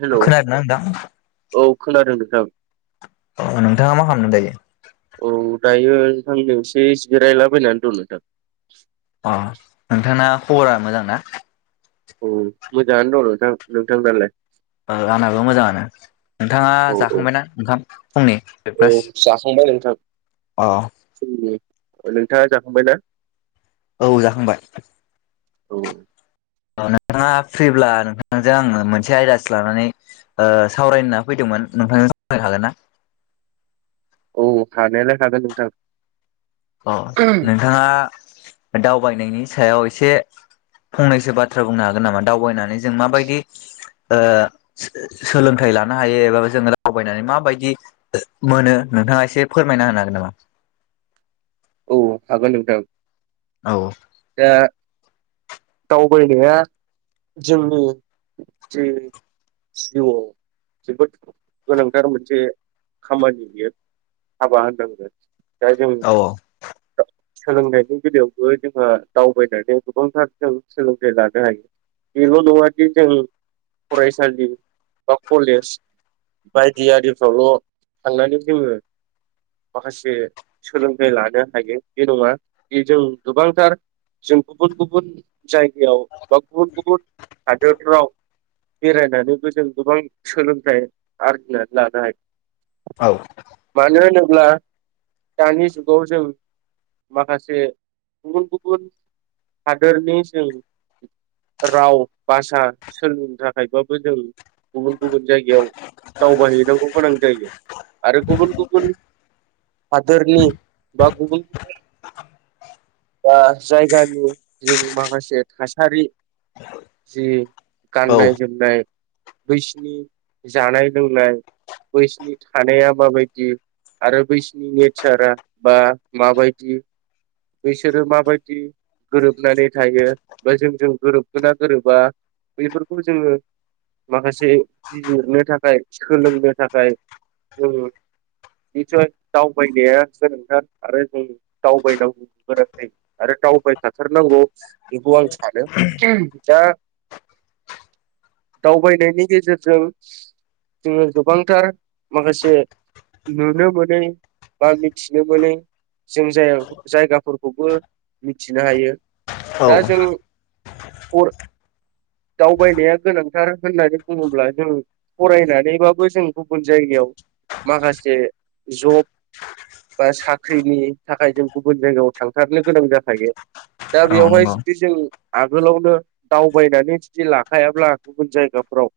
Hello खोनादों ना नोंथां औ खोनादों नोंथां अ नोंथाङा मा खालामदों दायो औ दायो नोंथांनियाव एसे जिरायलाबायनानै दं नोंथां अ नोंथाङा खबरा मोजां ना औ मोजाङानो दं नोंथां नोंथांनालाय ओआंनाबो मोजाङानो नोंथाङा औ औ जाखांबायना ओंखाम फुंनि औ ब्रेकफास जाखांबाय नोंथां औ फुंनि नोंथाङा जाखांबाय ना औ जाखांबाय औ नोंथाङा फ्रिब्ला नोंथांजों आङो मोनसे आयदासो लानानै ओ सावरायनो होनना फैदोंमोन । नोंथां आ सावरायनो हागोन ना? औ हानायालाय हागोन नोंथां । अ नोंथाङा दावबायनायनि सायाव एसे फंनैसो बाथ्रा बुंनो हागोन नामा दावबायनानै जों माबायदि ओ सो-सोलोंथाइ लानो हायो एबा जोङो दावबायनानै माबायदि मोनो? नोंथाङा एसे फोरमायना होनो हागोन नामा? औ हागोन नोंथां। औ दा दावबायनाया जोंनि जि जिउआव जोबोद गोनांथार मोनसे खामानि बियो हाबा होननांगोन। दा जों औ सोलोंनायनि बेलायावबो जोंहा दावबायनानै गोबांथार जों सोलोंथाइ लानो हायो। बेल' नङादि जों फरायसालि बा कलेज बायदि आरिफ्रावल' थांनानै जोङो माखासे सोलोंथाइ लानो हायो, बे नङा। बे जों गोबांथार जों गुबुन गुबुन जायगायाव बा गुबुन गुबुन हादोरफ्राव बेरायनानैबो जों गोबां सोलोंथाइ आरजिनानै लानो हायो। मानो होनोब्ला दानि जुगाव जों माखासे गुबुन गुबुन हादोरनि जों राव भाषा सोलोंनो थाखायबाबो जों गुबुन गुबुन जायगायाव दावबायहैनांगौ गोनां जायो आरो गुबुन गुबुन हादोरनि बा गुबुन गुबुन बा जायगानि जों माखासे थासारि जि औ गाननाय जोमनाय, बैसिनि जानाय लोंनाय बैसिनि थानाया माबायदि, आरो बैसिनि नेचारा बा माबायदि बिसोरो माबायदि गोरोबनानै थायो बा जोंजों गोरोबगोना गोरोबा बेफोरखौ जोङो माखासे बिजिरनो थाखाय सोलोंनो थाखाय जों नितसय दावबायनाया गोनांथार आरो जों दावबायनांगौ। बोरै आरो दावबायखाथारनांगौ बेखौ आं सानो। दा [inaudible] दावबायनायनि गेजेरजों जोङो गोबांथार माखासे नुनो मोनै बा मिथिनो मोनै जों जाया जायगा फोरखौबो मिथिनो हायो। औ दा जों अर दावबायनाया गोनांथार होननानै बुङोब्ला जों फरायनानैबाबो जों गुबुन जाय गायाव माखासे जब बा साख्रिनि थाखाय जों गुबुन जायगायाव थांथारनो गोनां जाखायो। दा औ बेवहाय नंगौ जुदि जों आगोलावनो दावबायनानै जुदि लाखायाब्ला गुबुन जायगा फोराव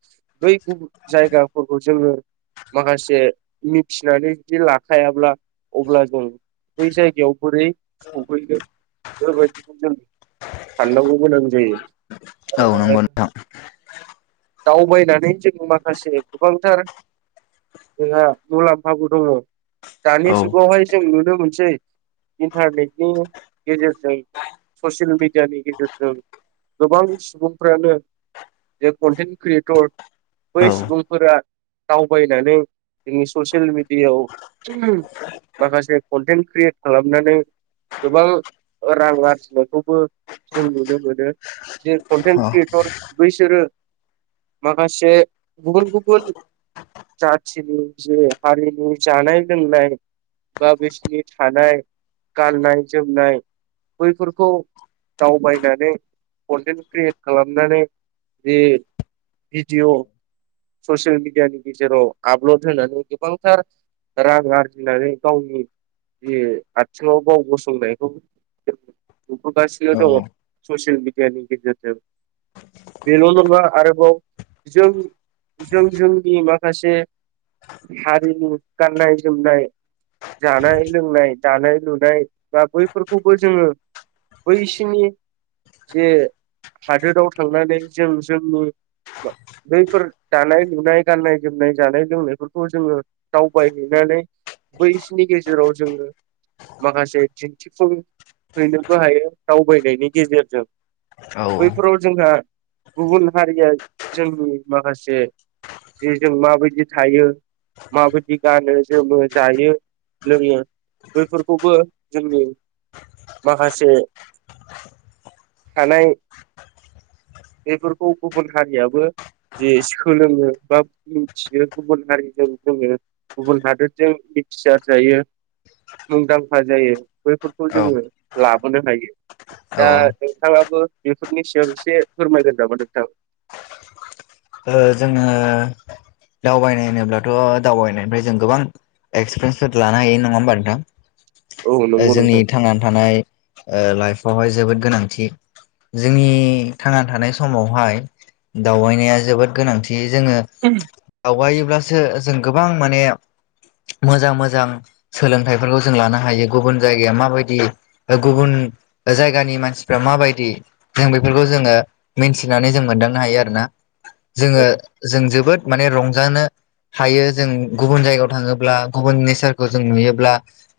बै गुबुन जायगाफोरखौ जोङो माखासे मिथिनानै जुदि लाखायाब्ला, अब्ला जों बै जायगायाव बोरै सहैगोन, बेफोरबायदिखौ जों साननांगौ गोनां जायो औ नंगौ आरो नोंथां दावबायनानै जों माखासे गोबांथार जोंहा मुलाम्फाबो दङ। औ दानि जुगावहाय जों नुनो मोनसै इन्टारनेटनि गेजेरजों, ससियेल मिेडियानि गेजेरजों गोबां सुबुंफ्रानो बे कन्टेन्ट क्रियेटर औ बै सुबुंफोरा दावबायनानै जोंनि ससियेल मिडियाआव माखासे कन्टेन्ट क्रियेट खालामनानै गोबां रां आरजिनायखौबो जों नुनो मोनो। जे कन्टेन्ट क्रियेटर बैसोरो माखासे गुबुन गुबुन जाथिनि जे हारिनि जानाय लोंनाय बा बिसिनि थानाय, गाननाय जोमनाय बैफोरखौ दावबायनानै कन्टेन्ट क्रियेट खालामनानै बे भिडिअ ससियेल मिडियानि गेजेराव आपलड होनानै गोबांथार रां आरजिनानै गावनि बे आथिङाव गाव गसंनायखौ नुगासिनो दं ससियेल मिडियानि गेजेरजों। बेल' नङा आरोबाव जों जों जोंनि माखासे हारिनि गाननाय जोमनाय जानाय लोंनाय, दानाय लुनाय बा बैफोरखौबो जोङो बैसिनि जे हादोराव थांनानै जों जोंनि बैफोर दानाय लुनाय, गाननाय जोमनाय, जानाय लोंनायफोरखौ जोंङो दावबायहैना नै बैसिनि गेजेराव जोङो माखासे दिन्थिफुं हैनोबो हायो दावबायनायनि गेजेरजों। औ बैफोराव जोंहा गुबुन हारिया जोंनि माखासे जे जों माबायदि थायो माबायदि गानो जोमो, जायो लोङो बैफोरखौबो जोंनि माखासे थानाय बेफोरखौ गुबुन हारियाबो जे सोलोङो बा मिथियो, गुबुन हारिजों जोङो गुबुन हादोरजों मिथिसार जायो मुंदांखा जायो। बैफोरखौ औ जोङो लाबोनो हायो। दा ओ नोंथाङाबो बेफोरनि सायाव एसे फोरमायगोन नामा नोंथां? ओ जोंङो दावबायनाय होनोब्लाथ' दावबायनायनिफ्राय जों गोबां एक्सपिरियेन्सफोर लानो हायो नङा होनबा नोंथां? औ ओ नंगौ जोंनि नोंथां थांनानै थानाय लाइफआवहाय जोबोद गोनांथि। जोंनि थांना थानाय समावहाय दावबायनाया जोबोद गोनांथि। जोङो दावगायोब्लासो जों गोबां माने मोजां मोजां सोलोंथाइफोरखौ जों लानो हायो गुबुन जायगाया माबायदि गुबुन जायगानि मानसिफ्रा माबायदि जों बेफोरखौ जोङो मिथिनानै जों मोनदांनो हायो आरोना। जोङो औ जों जोबोद माने रंजानो हायो जों गुबुन जायगायाव थाङोब्ला गुबुन नेचारखौ जों नुयोब्ला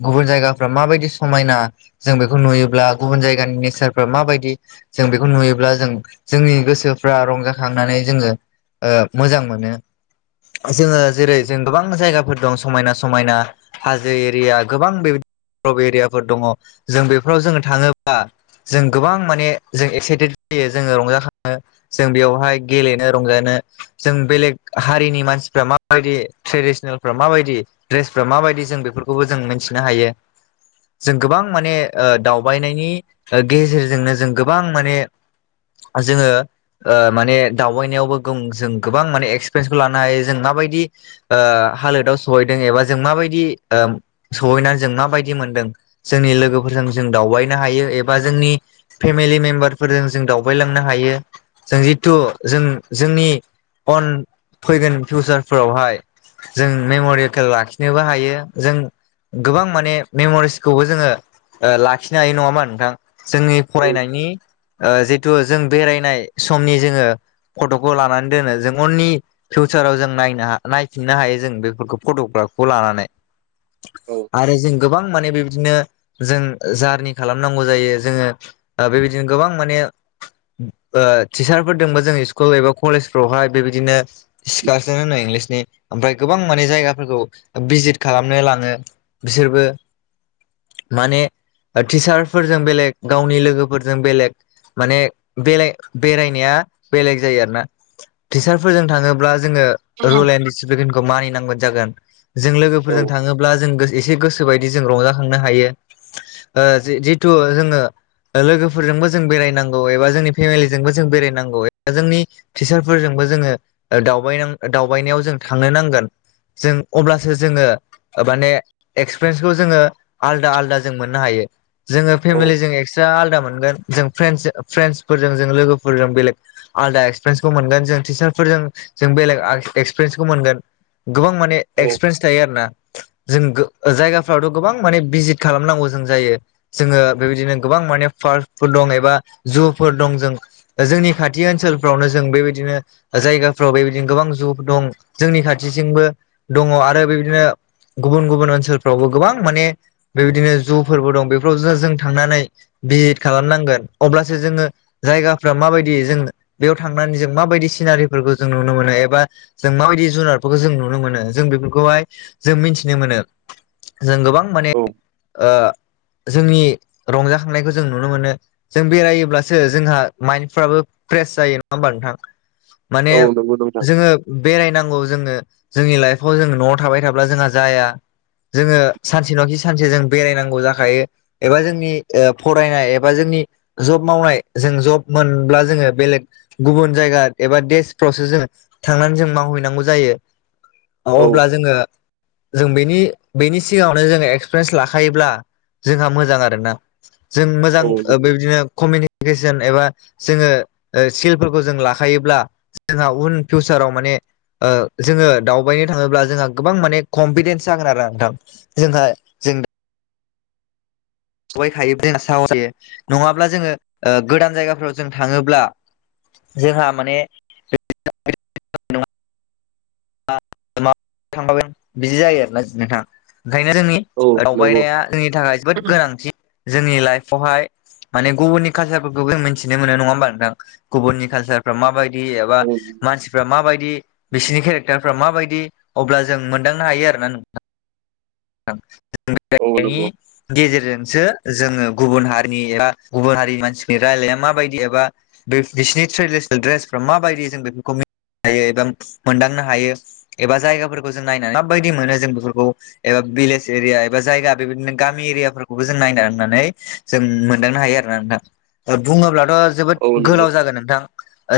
गुबुन जायगाफ्रा माबाय दि समायना जों बेखौ नुयोब्ला गुबुन जायगानि नेचार फोर्र माबायदि जों बेखौ नुयोब्ला जों जोंनि गोसोफ्रा रंजाखांनानै जोङो ओ मोजां मोनो। जोङो जेरै जों गोबां जायगाफोर दं समायना समायना हाजो एरिया गोबां बे प एरियाफोर दङ जों बेफोराव जोङो थाङोब्ला जों गोबां माने जों एक्साइटेड जायो जोङो रंजाखाङो, जों बेयावहाय गेलेनो रंजानो जों बेलेग हारिनि मानसिफ्रा माबायदि ट्रेडिसनेलफ्रा माबायदि द्रेसफ्रा माबायदि जों बेफोरखौबो जों मिथिनो हायो। जों गोबां माने ओ दावबायनायनि गेजेरजोंनो जों गोबां माने जोङो ओ माने दावबायनायावबो गों जों गोबां माने एक्सपिरियेन्सखौ लानो हायो जों माबायदि हालोदाव सहैदों एबा जों माबायदि ओ सहैनानै जों माबायदि मोनदों, जोंनि लोगोफोरजों जों दावबायनो हायो एबा जोंनि फेमिलि मेम्बारफोरजों जों दावबायलांनो हायो। जों जिथु जों जोंनि अन फैगोन फिउसारफोरावहाय। जों मेमरियकेल लाखिनोबो हायो । जों गोबां माने मेमरिसखौबो जोंङो लाखिनो हायो नङामा नोंथां? जोंनि औ फरायनायनि जितु जों बेरायनाय समनि जोंङो फटखौ लानानै दोनो ।जों उननि फिउचाराव जों नायनो नायफिननो हायो जों बेफोरखौ फटखौ खौ लानानै औ आरो जों गोबां माने बेबायदिनो जों जारनि खालामनांगौ जायो । जोंङो बेबायदिनो गोबां माने ओ टिचार फोर दोंबा जोंनि सि स्कुल एबा कलेजफ्रावहाय बेबायदिनो सिखारसिनो होननाय इंलिसनि ओमफ्राय गोबां माने जायगाफोरखौ भिजित खालामनो लाङो। बिसोरबो माने टिचारफोरजों बेलेग गावनि लोगोफोरजों बेलेग माने बेलाय बेरायनाया‌। बेलेग जायो आरोना टिचारफोरजों थाङोब्ला जोङो रुल एणड डिसिप्लिनखौ मानिनांगोन। जागोन जों औ लोगोफोरजों थाङोब्ला जों गोसो एसे गोसोबायदि जों रंजाखांनो हायो। ओ जिथु जोङो लोगोफोरजोंबो जों बेरायनांगौ एबा जोंनि फेमिलिजोंबो जों बेरायनांगौ जोंनि टिचारफोरजोंबो जोङो दावबायनां दावबायनायाव जों थांनो नांगोन। जों अब्लासो जोङो माने एक्सपिरियेन्सखौ जोङो आलदा आलदा जों मोननो हायो। जोङो औ फेमिलिजों एक्सट्रा आलदा मोनगोन जों फ्रेन्डस फ्रेन्डसफोरजों जों लोगोफोरजों बेलेग आलदा एक्सपिरियेन्सखौ मोनगोन ।जों टिचारफोरजों जों बेलेग आल एक्सपिरियेन्सखौ मोनगोन। गोबां माने औ एक्सपिरियेन्स थायो आरो ना जों गो जायगाफ्रावथ' गोबां माने भिजित खालामनांगौ जों जायो । जोङो बेबायदिनो गोबां माने [unintelligible] दं एबा जुफोर दं जों जोंनि खाथि [unintelligible] थि ओनसोलफ्रावनो जों बेबायदिनो जायगाफ्राव बेबायदिनो गोबां जु दं जोंनि खाथिसिंबो दङ आरो बेबायदिनो गुबुन गुबुन ओनसोलफ्रावबो गोबां माने बेबायदिनो जु फोरबो दं बेफोराव जो जों थांनानै भिजिट खालामनांगोन अब्लासो जोङो जायगाफ्रा माबायदि जों बेयाव थांनानै जों माबायदि सिनारिफोरखौ जों नुनो मोनो एबा जों माबायदि जुनारफोरखौ जों नुनो मोनो। जों बेफोरखौहाय जों मिथिनो मोनो जों गोबां माने औ ओ जोंनि रंजाखांनायखौ जों नुनो मोनो ।जों बेरायोब्लासो जोंहा माइन्डफ्राबो फ्रेस जायो नङा होमबा नोंथां? माने औ नंगौ नोंथां जोङो बेरायनांगौ जोङो जोंनि लाइफआव जों न'आव थाबाय थाब्ला जोंहा जाया। जोङो सानसे नखि सानसे जों बेरायनांगौ जाखायो एबा जोंनि फरायनाय एबा जोंनि नि जब मावनाय जों जब मोनब्ला जोङो बेलेग गुबुन जायगा एबा देशफ्रावसो जों थांनानै जों मावहैनांगौ जायो। औ अब्ला जोङो जों बेनि बेनि सिगाङावनो जोङो एक्सपिरियेन्स लाखायोब्ला जोंहा मोजां आरो ना। जों मोजां औ नंगौ बेबायदिनो कमिनिकेसन एबा जोङो ओ स्किलफोरखौ जों लाखायोब्ला जोंहा उन फिउसाराव माने जोङो दावबायनो थाङोब्ला जोंहा गोबां माने कनफिदेन्स जागोन आरो नोंथां। जोंहा जों सबायखायो [inaudible] साहस फैयो नङाब्ला जोङो ओ गोदान जायगाफोराव जों थाङोब्ला। जोंहा माने [inaudible] नङा आ मा [unintelligible] [inaudible] थांबा बिदि जायो आरोना नोंथाङा। ओंखायनो जोंनि औ नंगौ दावबायनाया जोंनि थाखाय जोबोद गोनांथि जोंनि लाइफआवहाय माने गुबुननि कालसारफोरखौबो जों मिथिनो मोनो नङा होमबा नोंथां? गुबुननि कालसारफ्रा माबाय [unintelligible] बा मानसिफ्रा मा बायदि बिसिनि केरेक्टार फ्रा माबायदि अब्ला जों मोनदांनो हायो आरोना नों थां थां। औ नंगौ औ [inaudible] [inaudible] नि नंगौ गेजेरजों सो जोंङो गुबुन हारिनि एबा गुबुन हारिनि मानसिनि रायलाया माबायदि एबा दो बिसिनि ट्रेडिसनेल द्रेसफ्रा माबायदि जों बेफोरखौ मि हायो एबा मोनदांनो हायो एबा जायगाफोरखौ जों नायनानै माबायदि मोनो जों बेफोरखौ एबा भिलेज एरिया एबा जायगा बेबादिनो गा एरिया फोरखौबो जों नायनानै जों मोनदांनो हायो आरो ना नोंथां ओ बुङाबाथ' अ जोबोद औ गोलाव नंगौ जागोन नोंथां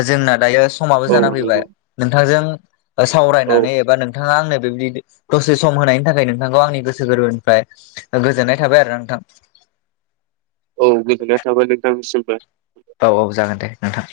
जोंना दायो समाबो औ जाना फैबाय नंगौ नोंथांजों औ सावरायनानै एबा नोंथाङा आंनो [unintelligible] दसे सम होनायनि थाखाय नोंथांखौ आंनि गोसो गोरबोनिफ्राय गोजो गोजोननाय थाबाय आरोना नोंथां औ गोजोननाय थाबाय नोंथांनिसिमबो औ-औ जागोन दे नोंथां